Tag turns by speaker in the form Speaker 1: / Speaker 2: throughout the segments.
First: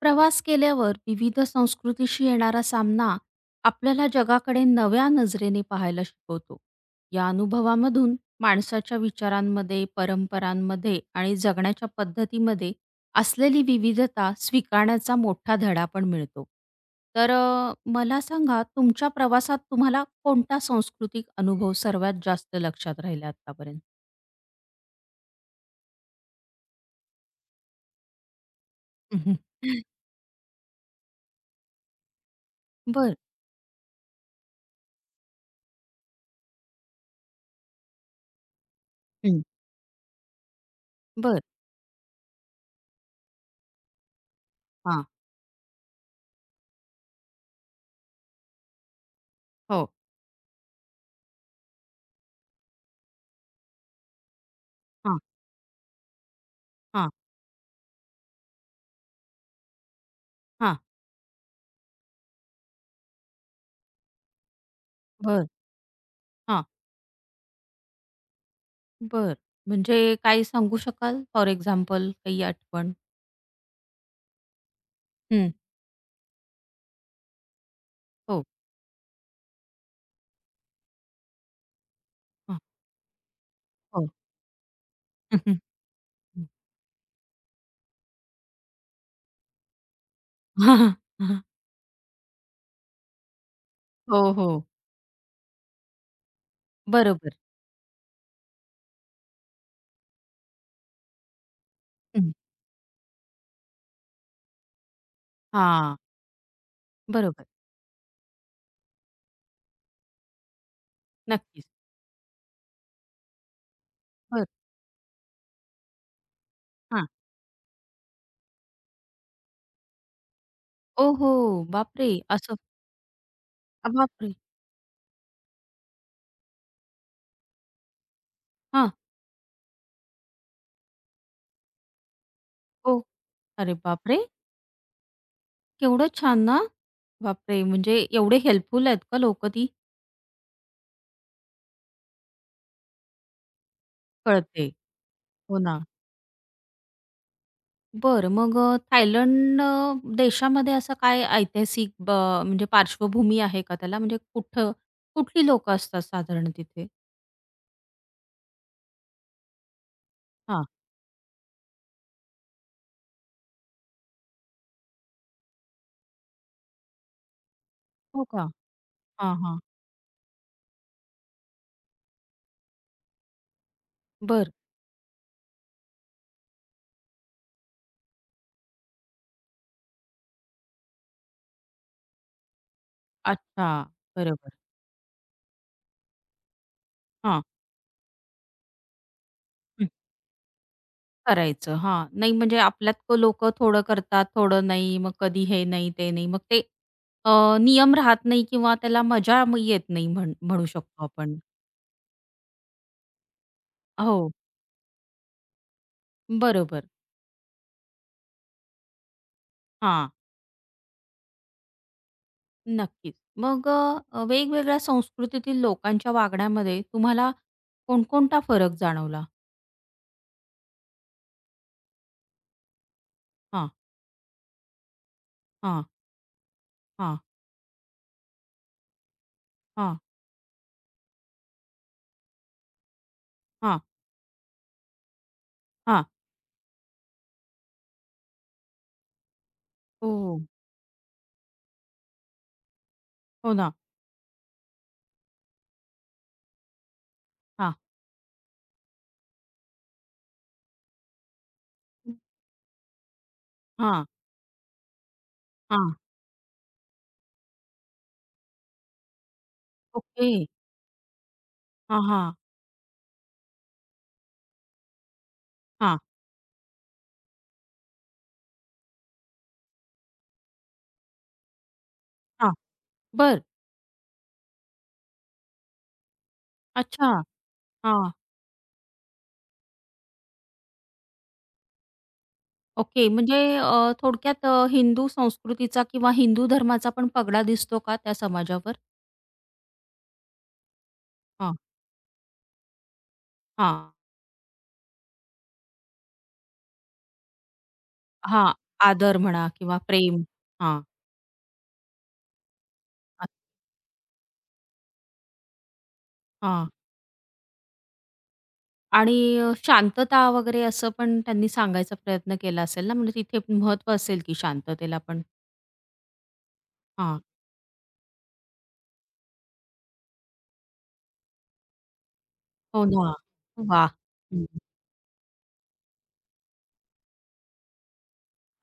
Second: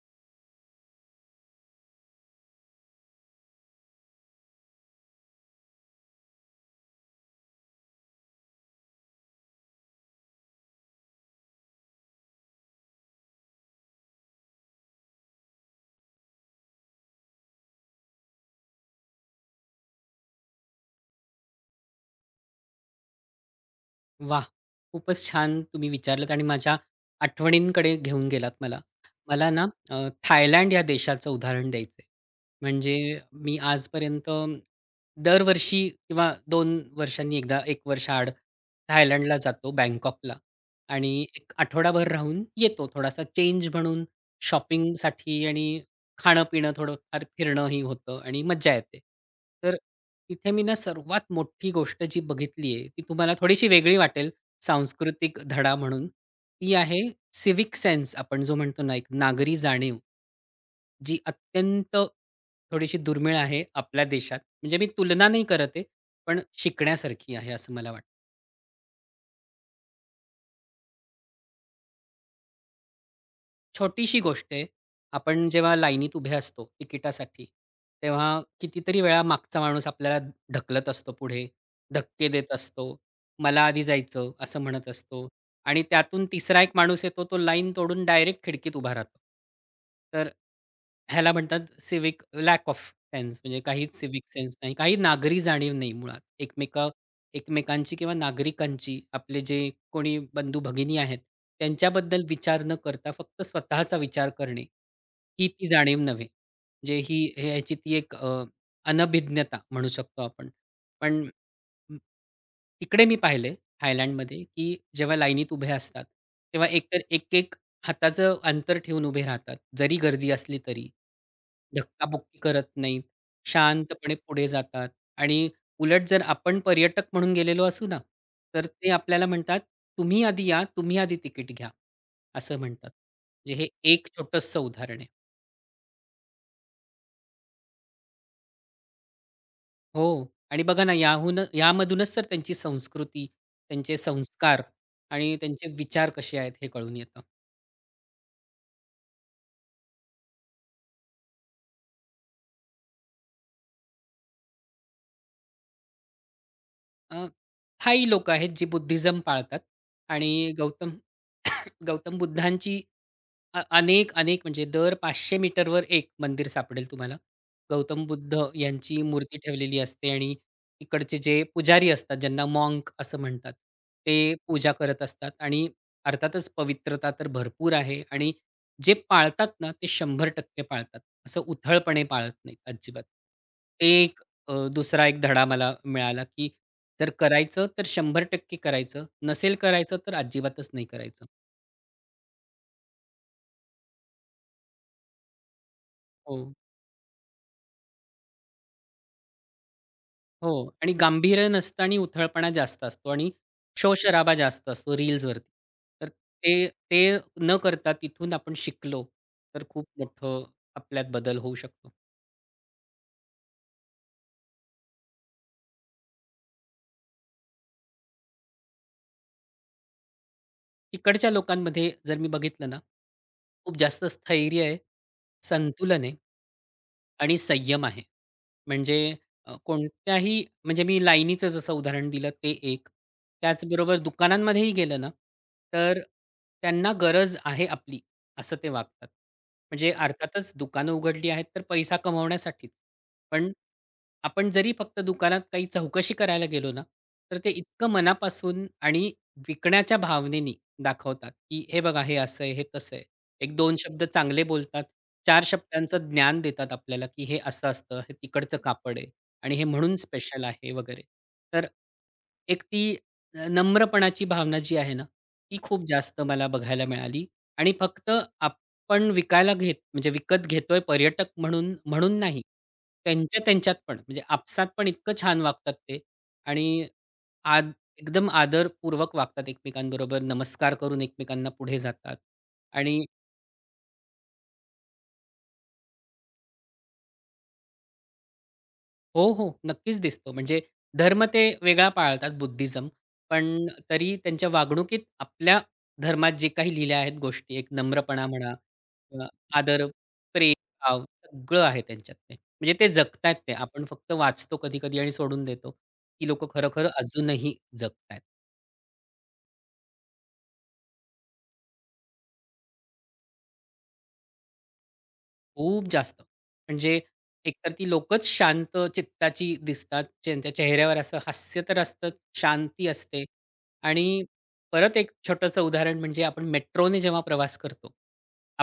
Speaker 1: प्रवास केल्यावर विविध संस्कृतीशी येणारा सामना आपल्याला जगाकडे नव्या नजरेने पाहायला शिकवतो. या अनुभवामधून माणसाच्या विचारांमध्ये, परंपरांमध्ये आणि जगण्याच्या पद्धतीमध्ये असलेली विविधता स्वीकारण्याचा मोठा धडा पण मिळतो. तर मला सांगा तुमच्या प्रवासात तुम्हाला कोणता सांस्कृतिक अनुभव सर्वात जास्त लक्षात राहिला आत्तापर्यंत?
Speaker 2: वाह! खूपच छान तुम्ही विचारलत आणि माझ्या आठवणींकडे घेऊन गेलात मला.
Speaker 1: हं.
Speaker 2: मला ना थायलंड या देशाचं उदाहरण द्यायचं आहे. म्हणजे मी आजपर्यंत दरवर्षी किंवा 2 वर्षांनी एकदा, 1 वर्ष आड थायलंडला
Speaker 1: हं.
Speaker 2: जातो, बँकॉकला आणि
Speaker 1: बरं.
Speaker 2: एक आठवडाभर राहून येतो. थोडासा चेंज म्हणून
Speaker 1: हां.
Speaker 2: शॉपिंगसाठी आणि खाणं-पिणं थोडंफार फिरणंही होतं आणि मज्जा येते. तर
Speaker 1: हो.
Speaker 2: तिथे मी ना सर्वात मोठी गोष्ट जी बघितली आहे, ती तुम्हाला थोडीशी वेगळी वाटेल,
Speaker 1: हां.
Speaker 2: सांस्कृतिक धडा म्हणून. ती आहे
Speaker 1: हां.
Speaker 2: सिव्हिक सेन्स आपण जो म्हणतो ना, एक नागरी जाणीव.
Speaker 1: हां.
Speaker 2: जी अत्यंत थोडीशी दुर्मिळ आहे आपल्या देशात. म्हणजे मी तुलना नाही
Speaker 1: बरं.
Speaker 2: करत आहे, पण
Speaker 1: हां.
Speaker 2: शिकण्यासारखी आहे असं मला
Speaker 1: बरं. म्हणजे काही सांगू शकाल? फॉर एक्झाम्पल काही आठवण?
Speaker 2: छोटीशी गोष्ट आहे. आपण
Speaker 1: हं.
Speaker 2: जेव्हा लाईनीत उभे असतो तिकिटासाठी, तेव्हा
Speaker 1: हो.
Speaker 2: कितीतरी वेळा मागचा माणूस आपल्याला ढकलत असतो पुढे, धक्के देत
Speaker 1: हां.
Speaker 2: असतो. "मला आधी
Speaker 1: हो.
Speaker 2: जायचं" असं म्हणत असतो
Speaker 1: हं.
Speaker 2: आणि त्यातून तिसरा एक माणूस येतो, तो लाईन तोडून डायरेक्ट खिडकीत उभा राहतो. तर ह्याला म्हणतात सिव्हिक लॅक ऑफ सेन्स म्हणजे काहीच सिव्हिक
Speaker 1: हो, हो.
Speaker 2: सेन्स नाही, काही नागरी जाणीव नाही मुळात.
Speaker 1: बरोबर.
Speaker 2: एकमेकांची किंवा नागरिकांची, आपले जे कोणी बंधू-भगिनी आहेत, त्यांच्याबद्दल
Speaker 1: हं.
Speaker 2: विचार न करता फक्त स्वतःचा विचार करणे, ही ती
Speaker 1: हां.
Speaker 2: जाणीव नव्हे. म्हणजे
Speaker 1: बरोबर.
Speaker 2: ह्याची ती एक अनभिज्ञता म्हणू शकतो आपण. पण
Speaker 1: नक्कीच.
Speaker 2: अ, तिकडे मी पाहिलंय थायलंडमध्ये,
Speaker 1: बरं.
Speaker 2: की जेव्हा लाईनीत उभे असतात, तेव्हा एकतर
Speaker 1: हां.
Speaker 2: एक-एक हाताचं अंतर ठेवून उभे राहतात, जरी गर्दी असली तरी.
Speaker 1: ओहो! बापरे!
Speaker 2: धक्काबुक्की
Speaker 1: असं
Speaker 2: करत नाहीत. शांतपणे
Speaker 1: बापरे!
Speaker 2: पुढे जातात आणि उलट जर आपण पर्यटक म्हणून गेलेलो असू ना, तर ते
Speaker 1: हां.
Speaker 2: आपल्याला म्हणतात, "तुम्ही आधी या, तुम्ही आधी तिकीट घ्या." असं म्हणतात.
Speaker 1: ओ
Speaker 2: म्हणजे हे
Speaker 1: अरे
Speaker 2: एक
Speaker 1: बापरे!
Speaker 2: छोटंसं उदाहरण आहे.
Speaker 1: केवढं छान ना. बापरे! म्हणजे एवढे हेल्पफुल आहेत का लोकं ती?
Speaker 2: हो आणि बघा ना याहून यामधूनच तर त्यांची संस्कृती, त्यांचे संस्कार
Speaker 1: कळते.
Speaker 2: आणि
Speaker 1: हो
Speaker 2: त्यांचे
Speaker 1: ना.
Speaker 2: विचार कसे आहेत हे कळून येतं.
Speaker 1: बरं. मग थायलंड देशामध्ये असं काय ऐतिहासिक म्हणजे पार्श्वभूमी आहे का त्याला? म्हणजे कुठं कुठली लोकं असतात साधारण तिथे?
Speaker 2: अ, थाई लोकं आहेत जी बुद्धिझम पाळतात आणि
Speaker 1: हां.
Speaker 2: गौतम गौतम बुद्धांची अनेक म्हणजे दर 500 मीटरवर एक मंदिर सापडेल तुम्हाला. गौतम
Speaker 1: हो
Speaker 2: बुद्ध
Speaker 1: का?
Speaker 2: यांची
Speaker 1: हां,
Speaker 2: मूर्ती
Speaker 1: हां.
Speaker 2: ठेवलेली असते आणि तिकडचे जे पुजारी असतात, ज्यांना मॉन्क असं म्हणतात, ते
Speaker 1: बरं.
Speaker 2: पूजा करत असतात आणि अर्थातच पवित्रता तर भरपूर आहे आणि जे पाळतात ना, ते 100% पाळतात. असं उथळपणे पाळत नाहीत अजिबात.
Speaker 1: अच्छा.
Speaker 2: ते
Speaker 1: बरोबर.
Speaker 2: दुसरा एक धडा मला मिळाला, की जर
Speaker 1: हां.
Speaker 2: करायचं तर 100% करायचं, नसेल
Speaker 1: हं.
Speaker 2: करायचं तर अजिबातच नाही करायचं.
Speaker 1: करायचं. हां. नाही म्हणजे आपल्यात लोकं थोडं करतात, थोडं नाही. मग कधी हे नाही, ते नाही.
Speaker 2: हो,
Speaker 1: मग ते अ, नियम राहत नाही किंवा त्याला मजा मग येत नाही म्हण
Speaker 2: हो.
Speaker 1: म्हणू
Speaker 2: आणि
Speaker 1: शकतो आपण.
Speaker 2: गांभीर्य नसतं आणि उथळपणा जास्त असतो आणि
Speaker 1: हो.
Speaker 2: शोरशराबा जास्त असतो रील्सवरती. तर ते
Speaker 1: बरोबर.
Speaker 2: ते न करता तिथून आपण शिकलो, तर खूप
Speaker 1: हां.
Speaker 2: मोठं आपल्यात बदल होऊ शकतो.
Speaker 1: नक्कीच. मग वेगवेगळ्या संस्कृतीतील लोकांच्या वागण्यामध्ये तुम्हाला कोणकोणता फरक जाणवला?
Speaker 2: तिकडच्या लोकांमध्ये जर मी बघितलं ना,
Speaker 1: हां,
Speaker 2: खूप जास्त स्थैर्य आहे,
Speaker 1: हां,
Speaker 2: संतुलन आहे
Speaker 1: हां,
Speaker 2: आणि संयम आहे. म्हणजे
Speaker 1: हां,
Speaker 2: कोणत्याही म्हणजे मी लाईनीचं जसं उदाहरण दिलं ते एक.
Speaker 1: हां,
Speaker 2: त्याचबरोबर दुकानांमध्येही गेलं ना, तर
Speaker 1: हां.
Speaker 2: त्यांना गरज आहे आपली, असं ते वागतात. म्हणजे
Speaker 1: हो,
Speaker 2: अर्थातच दुकानं उघडली आहेत तर पैसा कमवण्यासाठीच. पण
Speaker 1: हो ना.
Speaker 2: आपण जरी फक्त दुकानात काही चौकशी करायला गेलो ना, तर ते
Speaker 1: हां,
Speaker 2: इतकं मनापासून आणि विकण्याच्या भावनेनी दाखवतात, की "हे बघा, हे असं आहे, हे तसं आहे." एक दोन शब्द
Speaker 1: हां,
Speaker 2: चांगले बोलतात. चार
Speaker 1: हां.
Speaker 2: शब्दांचं ज्ञान देतात आपल्याला, की हे असं असतं, हे तिकडचं कापड आहे आणि हे म्हणून
Speaker 1: ओके.
Speaker 2: स्पेशल आहे वगैरे. तर
Speaker 1: हां, हां,
Speaker 2: एक ती नम्रपणाची भावना जी आहे ना, ती खूप
Speaker 1: हां,
Speaker 2: जास्त मला बघायला मिळाली आणि फक्त आपण विकायला घेत म्हणजे विकत घेतोय पर्यटक म्हणून म्हणून नाही.
Speaker 1: हां. बरं.
Speaker 2: त्यांच्यात पण म्हणजे आपसात पण इतकं छान वागतात ते आणि
Speaker 1: अच्छा.
Speaker 2: आद
Speaker 1: हां.
Speaker 2: एकदम आदरपूर्वक वागतात एकमेकांबरोबर. नमस्कार करून एकमेकांना पुढे जातात आणि
Speaker 1: ओके. म्हणजे थोडक्यात हिंदू संस्कृतीचा किंवा हिंदू धर्माचा पण पगडा दिसतो का त्या समाजावर?
Speaker 2: हो, हो. नक्कीच दिसतो. म्हणजे धर्म ते
Speaker 1: हां,
Speaker 2: वेगळा पाळतात बुद्धिझम. पण
Speaker 1: हां,
Speaker 2: तरी त्यांच्या वागणुकीत आपल्या धर्मात जे काही लिहिल्या आहेत गोष्टी, एक नम्रपणा म्हणा
Speaker 1: हां. आदर
Speaker 2: किंवा
Speaker 1: म्हणा किंवा
Speaker 2: आदर,
Speaker 1: प्रेम.
Speaker 2: प्रेम,
Speaker 1: हां,
Speaker 2: भाव सगळं आहे त्यांच्यात ते. म्हणजे ते जगतायत ते. आपण फक्त वाचतो कधी-कधी आणि सोडून देतो. ती लोकं
Speaker 1: हां.
Speaker 2: खरोखर अजूनही जगतायत.
Speaker 1: आणि शांतता वगैरे असं पण त्यांनी सांगायचा प्रयत्न केला असेल ना, म्हणजे तिथे महत्त्व असेल की शांततेला पण?
Speaker 2: खूप जास्त. म्हणजे
Speaker 1: हां.
Speaker 2: एकतर ती लोकच शांत चित्ताची दिसतात. ज्यांच्या चेहऱ्यावर असं हास्य तर असतंच,
Speaker 1: हो
Speaker 2: शांती
Speaker 1: ना.
Speaker 2: असते
Speaker 1: वाह!
Speaker 2: आणि
Speaker 1: हं.
Speaker 2: परत एक छोटंसं उदाहरण म्हणजे आपण मेट्रोने जेव्हा प्रवास करतो,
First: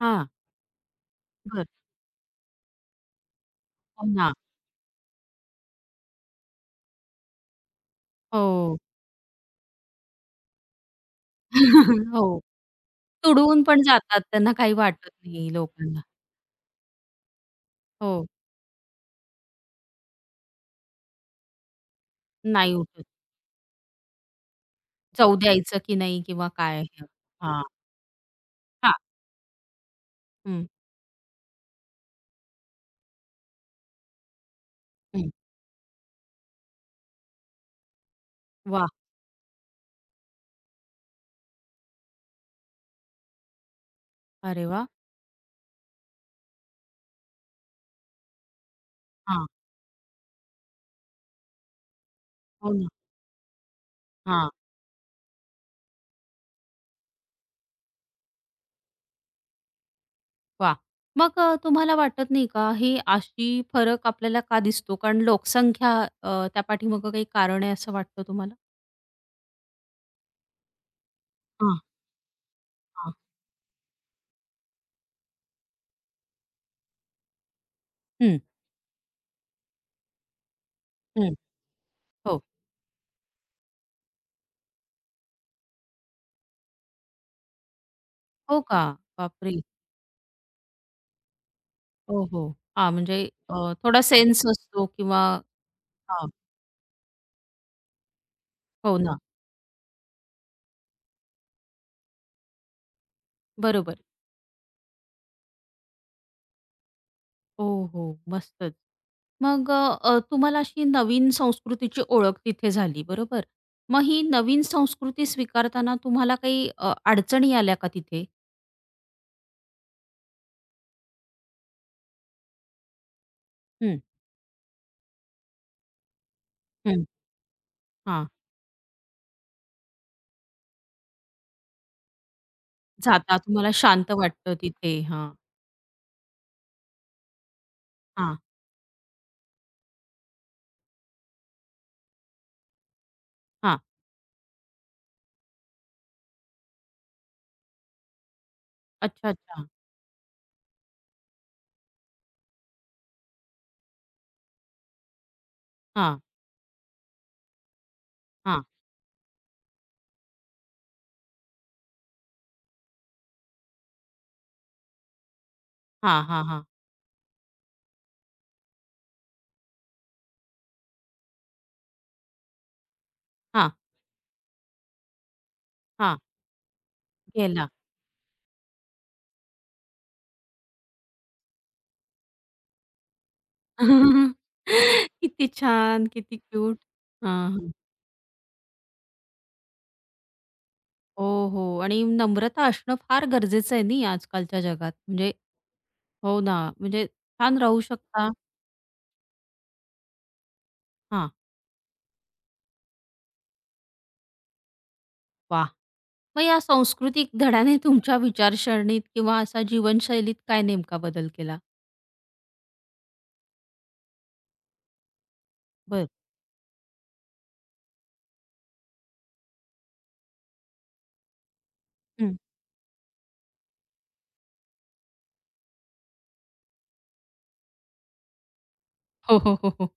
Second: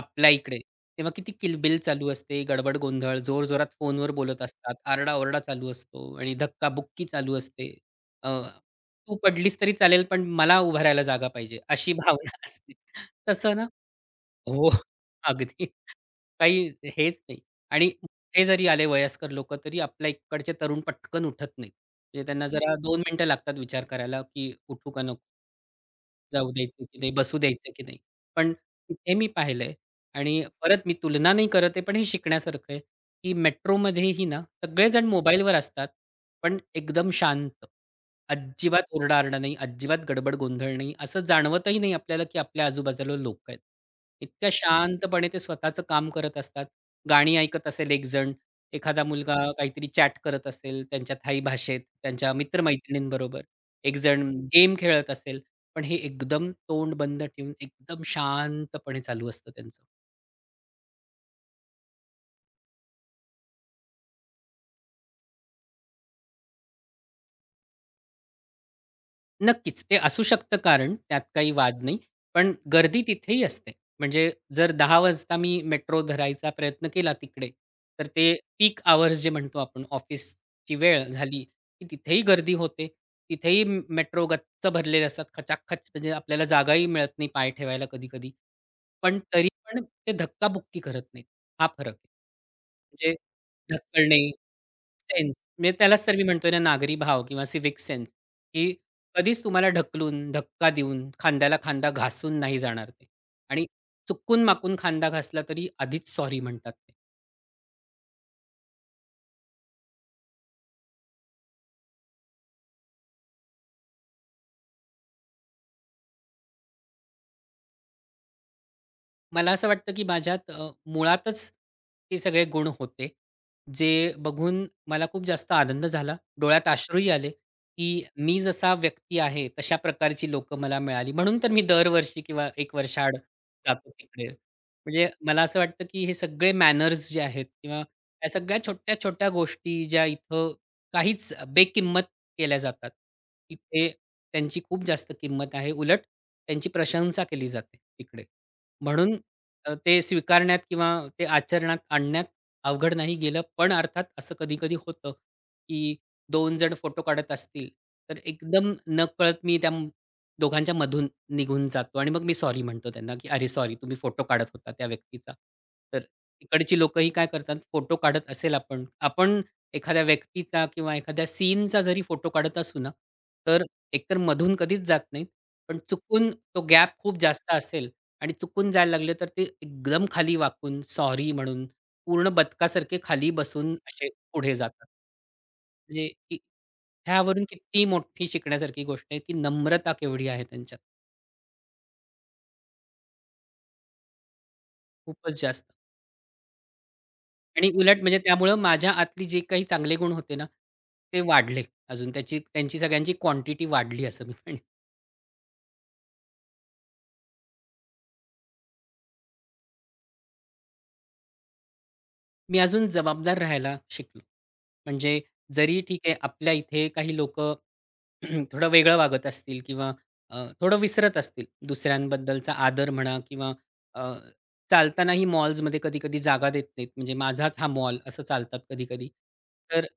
Speaker 1: हां.
Speaker 2: इकडे, तेव्हा किती
Speaker 1: बरं.
Speaker 2: किलबिल चालू असते, गडबड गोंधळ, जोरजोरात
Speaker 1: हो
Speaker 2: फोनवर
Speaker 1: ना.
Speaker 2: बोलत असतात, आरडा चालू असतो आणि धक्काबुक्की चालू असते. अ,
Speaker 1: हो.
Speaker 2: तू पडलीस तरी चालेल, पण मला उभा जागा पाहिजे, अशी भावना
Speaker 1: हो.
Speaker 2: असते. तसं
Speaker 1: तुडवून
Speaker 2: ना
Speaker 1: पण जातात. त्यांना
Speaker 2: हो,
Speaker 1: काही वाटत नाही
Speaker 2: अगदी.
Speaker 1: लोकांना.
Speaker 2: काही हेच नाही आणि
Speaker 1: हो.
Speaker 2: मोठे जरी आले वयस्कर लोकं, तरी आपल्या इकडचे तरुण पटकन उठत नाहीत. म्हणजे त्यांना
Speaker 1: नाही
Speaker 2: जरा दोन
Speaker 1: उठत.
Speaker 2: मिनिटं लागतात विचार करायला, की उठू का नको?
Speaker 1: जाऊ द्यायचं की नाही किंवा
Speaker 2: जाऊ
Speaker 1: काय?
Speaker 2: द्यायचं की नाही, बसू
Speaker 1: हां.
Speaker 2: द्यायचं की नाही. पण
Speaker 1: हां.
Speaker 2: तिथे मी पाहिलंय आणि
Speaker 1: हं,
Speaker 2: परत मी तुलना नाही करत आहे, पण हे शिकण्यासारखं आहे, की मेट्रोमध्येही ना सगळेजण
Speaker 1: हं.
Speaker 2: मोबाईलवर असतात, पण एकदम शांत. अजिबात
Speaker 1: वाह!
Speaker 2: ओरडा-आरडा नाही, अजिबात गडबड गोंधळ नाही. असं जाणवतही नाही आपल्याला, की आपल्या आजूबाजूला लोकं आहेत. इतक्या
Speaker 1: अरे वाह!
Speaker 2: शांतपणे ते स्वतःचं काम करत असतात. गाणी ऐकत असेल एकजण, एखादा मुलगा
Speaker 1: हां.
Speaker 2: काहीतरी चॅट करत असेल त्यांच्या थाई भाषेत, त्यांच्या
Speaker 1: हो ना.
Speaker 2: मित्र-मैत्रिणींबरोबर. एकजण गेम खेळत असेल. पण हे एकदम तोंड बंद ठेवून एकदम शांतपणे चालू असतं त्यांचं.
Speaker 1: वाह! मग तुम्हाला वाटत नाही का, ही अशी फरक आपल्याला का दिसतो? कारण लोकसंख्या त्या पाठीमागं काही कारण आहे असं वाटतं तुम्हाला?
Speaker 2: नक्कीच. ते असू शकतं कारण, त्यात काही
Speaker 1: हां,
Speaker 2: वाद नाही. पण गर्दी
Speaker 1: हां.
Speaker 2: तिथेही असते. म्हणजे जर 10:00 वाजता मी मेट्रो धरायचा प्रयत्न केला तिकडे, तर ते
Speaker 1: हं.
Speaker 2: पीक अवर्स जे म्हणतो आपण ऑफिसची वेळ
Speaker 1: हं.
Speaker 2: झाली, की तिथेही
Speaker 1: हो.
Speaker 2: गर्दी होते. तिथेही मेट्रो गच्च भरलेले असतात खचाखच म्हणजे आपल्याला जागाही मिळत नाही पाय ठेवायला कधी-कधी.
Speaker 1: हो का?
Speaker 2: पण तरी
Speaker 1: बापरे!
Speaker 2: पण ते धक्काबुक्की करत नाहीत. हा फरक आहे.
Speaker 1: हो, हो. हां,
Speaker 2: म्हणजे
Speaker 1: म्हणजे थोडा
Speaker 2: ढकलणे,
Speaker 1: सेन्स असतो किंवा
Speaker 2: सेन्स म्हणजे त्यालाच तर मी
Speaker 1: हां.
Speaker 2: म्हणतोय ना नागरी भाव किंवा सिव्हिक सेन्स, की
Speaker 1: हो ना.
Speaker 2: कधीच तुम्हाला ढकलून, धक्का देऊन, खांद्याला खांदा घासून नाही जाणार ते. आणि
Speaker 1: बरोबर.
Speaker 2: चुकून-माकून खांदा घासला तरी आधीच सॉरी म्हणतात ते.
Speaker 1: हो, हो. मस्तच. मग तुम्हाला अशी नवीन संस्कृतीची ओळख तिथे झाली, बरोबर? मग ही नवीन संस्कृती स्वीकारताना तुम्हाला काही अडचणी आल्या का तिथे?
Speaker 2: मला असं वाटतं, की माझ्यात मुळातच ते सगळे गुण होते. जे
Speaker 1: हं,
Speaker 2: बघून मला खूप जास्त आनंद झाला. डोळ्यात
Speaker 1: हं.
Speaker 2: अश्रूही आले, की मी जसा व्यक्ती आहे, तशा प्रकारची लोकं मला मिळाली. म्हणून तर मी दरवर्षी किंवा 1 वर्षाआड
Speaker 1: जाता तुम्हाला
Speaker 2: जातो
Speaker 1: शांत
Speaker 2: तिकडे.
Speaker 1: वाटतं तिथे.
Speaker 2: म्हणजे
Speaker 1: हां,
Speaker 2: मला असं वाटतं, की हे सगळे मॅनर्स जे आहेत किंवा या
Speaker 1: हां,
Speaker 2: सगळ्या छोट्या-छोट्या गोष्टी ज्या इथं काहीच बेकिंमत केल्या जातात,
Speaker 1: हां.
Speaker 2: तिथे त्यांची खूप जास्त किंमत आहे. उलट त्यांची प्रशंसा केली जाते तिकडे. म्हणून
Speaker 1: अच्छा, अच्छा.
Speaker 2: ते स्वीकारण्यात किंवा ते आचरणात आणण्यात अवघड नाही गेलं. पण अर्थात असं कधी-कधी होतं, की
Speaker 1: हां,
Speaker 2: 2 जण फोटो काढत असतील, तर
Speaker 1: हां,
Speaker 2: एकदम नकळत मी दोघांच्या मधून निघून जातो आणि मग मी सॉरी म्हणतो त्यांना, की "अरे सॉरी, तुम्ही फोटो काढत होता त्या व्यक्तीचा." तर
Speaker 1: हां, हां, हां,
Speaker 2: तिकडची लोकंही काय करतात, फोटो काढत असेल आपण आपण एखाद्या व्यक्तीचा किंवा एखाद्या सीनचा जरी फोटो काढत असू ना, तर
Speaker 1: हां,
Speaker 2: एकतर मधून कधीच जात नाहीत. पण
Speaker 1: हां.
Speaker 2: चुकून तो गॅप खूप जास्त
Speaker 1: गेला.
Speaker 2: असेल आणि चुकून जायला लागले, तर ते एकदम खाली वाकून सॉरी म्हणून पूर्ण बदकासारखे खाली बसून असे पुढे जातात.
Speaker 1: किती
Speaker 2: म्हणजे
Speaker 1: छान, किती
Speaker 2: की
Speaker 1: क्यूट.
Speaker 2: ह्यावरून
Speaker 1: हां, हां.
Speaker 2: किती मोठी शिकण्यासारखी गोष्ट आहे, की नम्रता केवढी आहे त्यांच्यात.
Speaker 1: हो, हो. आणि नम्रता असणं फार गरजेचं आहे नाही आजकालच्या जगात. म्हणजे
Speaker 2: खूपच जास्त
Speaker 1: हो ना, म्हणजे छान
Speaker 2: आणि
Speaker 1: राहू
Speaker 2: उलट म्हणजे
Speaker 1: शकता.
Speaker 2: त्यामुळं माझ्या आतली जे काही चांगले गुण होते ना, ते
Speaker 1: हां,
Speaker 2: वाढले अजून त्यांची सगळ्यांची क्वांटिटी वाढली असं मी म्हणेन.
Speaker 1: वाह! मग या सांस्कृतिक धड्याने तुमच्या विचारसरणीत किंवा असा जीवनशैलीत काय नेमका बदल केला?
Speaker 2: मी अजून जबाबदार राहायला शिकलो. म्हणजे जरी ठीक
Speaker 1: बरं.
Speaker 2: आहे आपल्या इथे काही लोकं थोडं वेगळं वागत असतील किंवा थोडं विसरत असतील
Speaker 1: हं.
Speaker 2: दुसऱ्यांबद्दलचा आदर म्हणा किंवा अ, चालतानाही मॉल्समध्ये कधी-कधी जागा देत नाहीत. म्हणजे माझाच हा मॉल असं चालतात कधी-कधी.
Speaker 1: हो, हो, हो,
Speaker 2: तर
Speaker 1: हो.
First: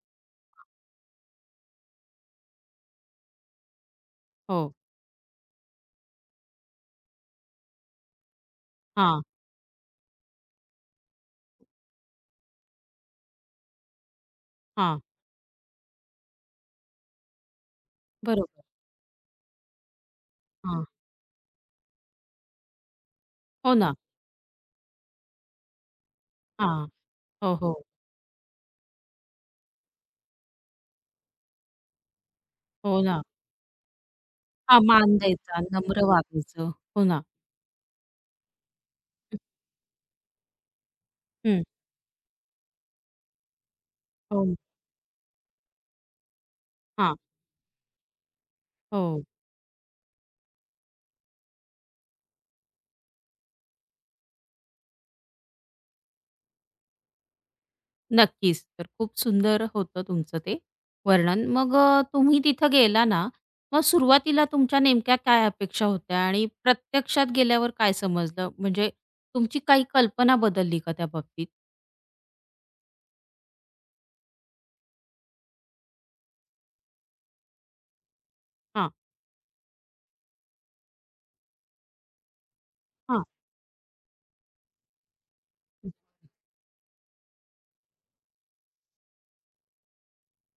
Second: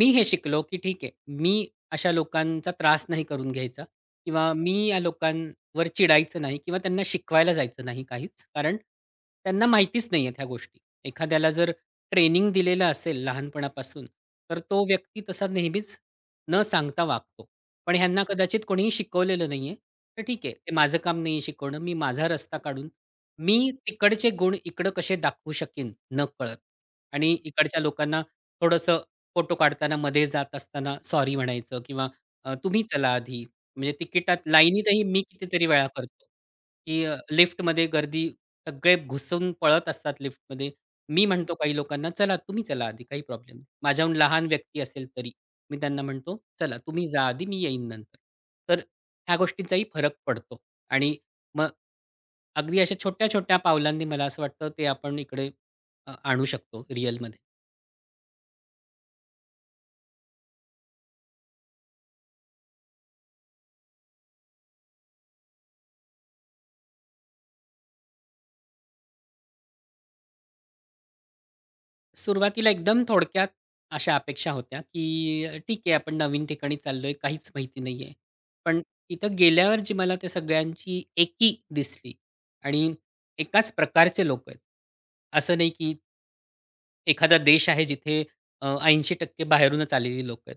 Speaker 2: मी हे शिकलो, की ठीक आहे मी अशा लोकांचा त्रास नाही करून घ्यायचा किंवा मी
Speaker 1: हो.
Speaker 2: या लोकांवर चिडायचं नाही किंवा त्यांना शिकवायला जायचं नाही काहीच. कारण
Speaker 1: हां,
Speaker 2: त्यांना माहितीच नाहीयेत ह्या गोष्टी. एखाद्याला जर ट्रेनिंग दिलेलं असेल लहानपणापासून, तर तो
Speaker 1: हां.
Speaker 2: व्यक्ती तसा नेहमीच न सांगता वागतो. पण ह्यांना कदाचित
Speaker 1: बरोबर.
Speaker 2: कोणीही शिकवलेलं नाहीये, तर ठीक आहे. ते माझं काम नाही शिकवणं. मी माझा रस्ता काढून मी
Speaker 1: हो ना.
Speaker 2: तिकडचे गुण इकडं कसे दाखवू शकेन नकळत
Speaker 1: हां.
Speaker 2: आणि
Speaker 1: हो, हो.
Speaker 2: इकडच्या लोकांना थोडंसं फोटो काढताना मध्ये जात असताना सॉरी म्हणायचं किंवा तुम्ही
Speaker 1: हो
Speaker 2: चला
Speaker 1: ना.
Speaker 2: आधी. म्हणजे तिकिटात
Speaker 1: हां,
Speaker 2: लाईनीतही
Speaker 1: मान
Speaker 2: मी
Speaker 1: द्यायचा,
Speaker 2: कितीतरी वेळा
Speaker 1: नम्र
Speaker 2: करतो,
Speaker 1: वागायचं.
Speaker 2: की
Speaker 1: हो ना.
Speaker 2: लिफ्टमध्ये गर्दी सगळे घुसून पळत असतात लिफ्टमध्ये मी म्हणतो
Speaker 1: हं.
Speaker 2: काही लोकांना, "चला तुम्ही चला आधी, काही प्रॉब्लेम नाही." माझ्याहून लहान
Speaker 1: हो.
Speaker 2: व्यक्ती असेल तरी. मी त्यांना म्हणतो, "चला तुम्ही
Speaker 1: हां.
Speaker 2: जा आधी, मी येईन नंतर." तर
Speaker 1: हो.
Speaker 2: ह्या गोष्टींचाही फरक पडतो आणि मग अगदी अशा छोट्या-छोट्या पावलांनी मला असं वाटतं ते आपण इकडे आणू शकतो रिअलमध्ये.
Speaker 1: नक्कीच. तर खूप सुंदर होतं तुमचं ते वर्णन. मग तुम्ही तिथं गेला ना, मग सुरुवातीला तुमच्या नेमक्या काय अपेक्षा होत्या आणि प्रत्यक्षात गेल्यावर काय समजलं? म्हणजे तुमची काही कल्पना बदलली का त्या बाबतीत?
Speaker 2: सुरुवातीला एकदम थोडक्यात अशा अपेक्षा होत्या, की ठीक आहे आपण नवीन ठिकाणी चाललोय, काहीच माहिती नाहीये. पण
Speaker 1: हां,
Speaker 2: तिथं गेल्यावर जी मला त्या सगळ्यांची एकी दिसली आणि
Speaker 1: हां.
Speaker 2: एकाच प्रकारचे लोक आहेत. असं नाही, की एखादा देश आहे जिथे 80% बाहेरूनच आलेली लोक आहेत.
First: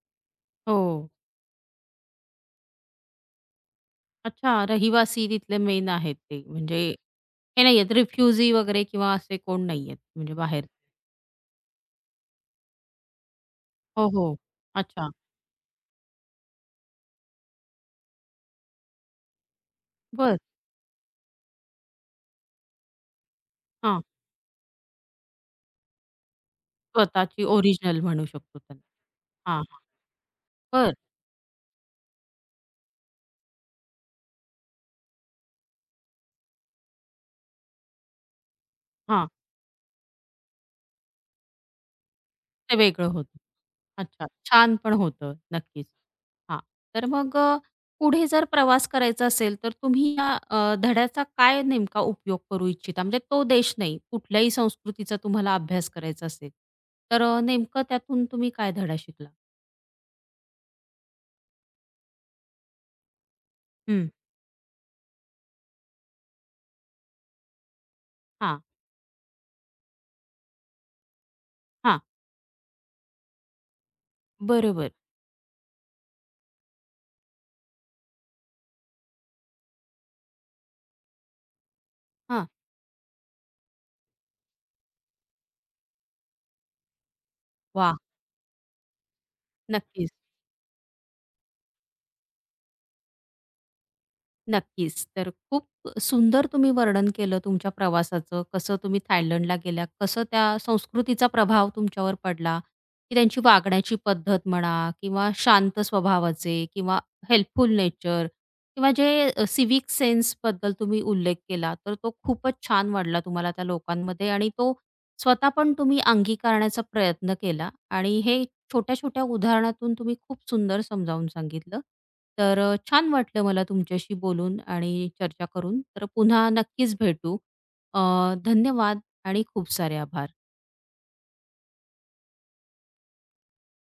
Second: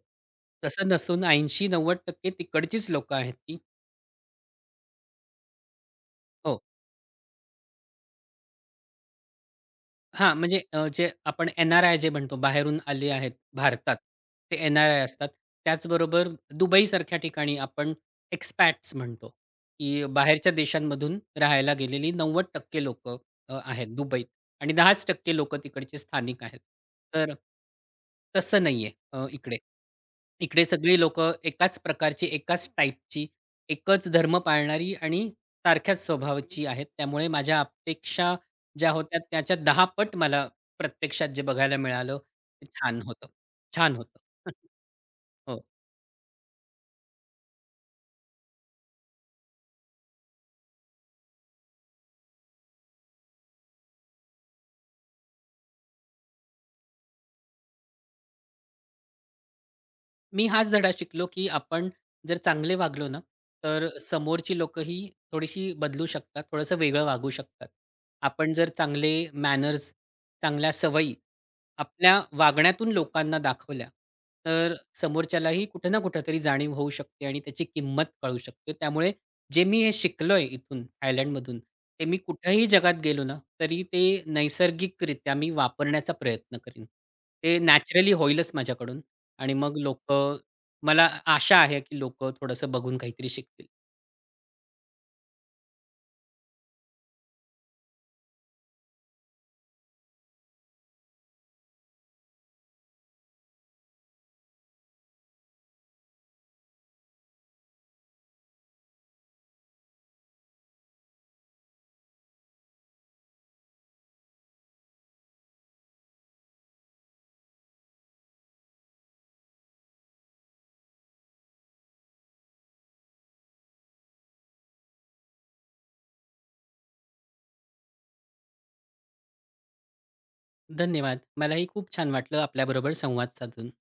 Speaker 2: तसं
Speaker 1: हो.
Speaker 2: नसून 80-90% तिकडचीच लोकं आहेत ती.
Speaker 1: अच्छा, रहिवासी तिथले मेन आहेत ते.
Speaker 2: हो.
Speaker 1: म्हणजे हे नाही आहेत रिफ्युजी वगैरे किंवा असे कोण नाही आहेत म्हणजे
Speaker 2: हां, म्हणजे
Speaker 1: बाहेरचे?
Speaker 2: जे आपण एन-आर-आय जे म्हणतो, बाहेरून आले आहेत भारतात,
Speaker 1: हो, हो.
Speaker 2: ते एन-आर-आय
Speaker 1: अच्छा.
Speaker 2: असतात. त्याचबरोबर दुबईसारख्या ठिकाणी आपण एक्सपॅट्स म्हणतो, की
Speaker 1: बर,
Speaker 2: बाहेरच्या देशांमधून राहायला गेलेली 90% टक्के लोक आहेत
Speaker 1: हां.
Speaker 2: दुबईत आणि 10% लोकं तिकडचे स्थानिक आहेत. तर
Speaker 1: स्वतःची ओरिजिनल म्हणू शकतो
Speaker 2: तसं
Speaker 1: त्याला.
Speaker 2: नाहीये इकडे.
Speaker 1: हां, हां.
Speaker 2: इकडे
Speaker 1: बरं.
Speaker 2: सगळी लोकं एकाच प्रकारची, एकाच टाइपची, एकच धर्म पाळणारी आणि सारख्याच स्वभावाची आहेत. त्यामुळे माझ्या अपेक्षा ज्या होत्या
Speaker 1: हां.
Speaker 2: त्याच्या 10 पट मला प्रत्यक्षात जे बघायला मिळालं, ते
Speaker 1: ते वेगळं होतं.
Speaker 2: छान होतं.
Speaker 1: अच्छा. छान पण होतं.
Speaker 2: हो.
Speaker 1: नक्कीच. हां. तर मग पुढे जर प्रवास करायचा असेल, तर तुम्ही या धड्याचा काय नेमका उपयोग करू इच्छिता? म्हणजे तो देश नाही, कुठल्याही संस्कृतीचा तुम्हाला अभ्यास करायचा असेल, तर नेमकं त्यातून तुम्ही काय धडा शिकला?
Speaker 2: मी हाच धडा शिकलो, की आपण जर चांगले वागलो ना, तर
Speaker 1: हं.
Speaker 2: समोरची लोकंही थोडीशी बदलू शकतात, थोडंसं वेगळं वागू शकतात. आपण
Speaker 1: हां,
Speaker 2: जर चांगले मॅनर्स, चांगल्या सवयी
Speaker 1: हां.
Speaker 2: आपल्या वागण्यातून लोकांना दाखवल्या, तर
Speaker 1: बरोबर.
Speaker 2: समोरच्यालाही कुठे ना कुठं तरी जाणीव होऊ शकते आणि त्याची किंमत कळू शकते. त्यामुळे जे मी हे शिकलोय इथून थायलंडमधून, ते मी
Speaker 1: हां.
Speaker 2: कुठेही जगात गेलो ना, तरी ते नैसर्गिकरित्या मी वापरण्याचा प्रयत्न करीन. ते
Speaker 1: वाह!
Speaker 2: नॅचरली होईलच माझ्याकडून आणि मग
Speaker 1: नक्कीच.
Speaker 2: लोकं मला आशा आहे, की लोकं थोडंसं बघून काहीतरी शिकतील.
Speaker 1: नक्कीच. तर खूप सुंदर तुम्ही वर्णन केलं तुमच्या प्रवासाचं. कसं तुम्ही थायलंडला गेल्या, कसं त्या संस्कृतीचा प्रभाव तुमच्यावर पडला, की त्यांची वागण्याची पद्धत म्हणा किंवा शांत स्वभावाचे किंवा हेल्पफुल नेचर किंवा जे सिव्हिक सेन्सबद्दल तुम्ही उल्लेख केला, तर तो खूपच छान वाटला तुम्हाला त्या लोकांमध्ये आणि तो स्वतः पण तुम्ही अंगीकारण्याचा प्रयत्न केला आणि हे छोट्या-छोट्या उदाहरणातून तुम्ही खूप सुंदर समजावून सांगितलं. तर छान वाटलं मला तुमच्याशी बोलून आणि चर्चा करून. तर पुन्हा नक्कीच भेटू. अ, धन्यवाद आणि खूप सारे आभार.
Speaker 2: धन्यवाद. मलाही खूप छान वाटलं आपल्याबरोबर संवाद साधून.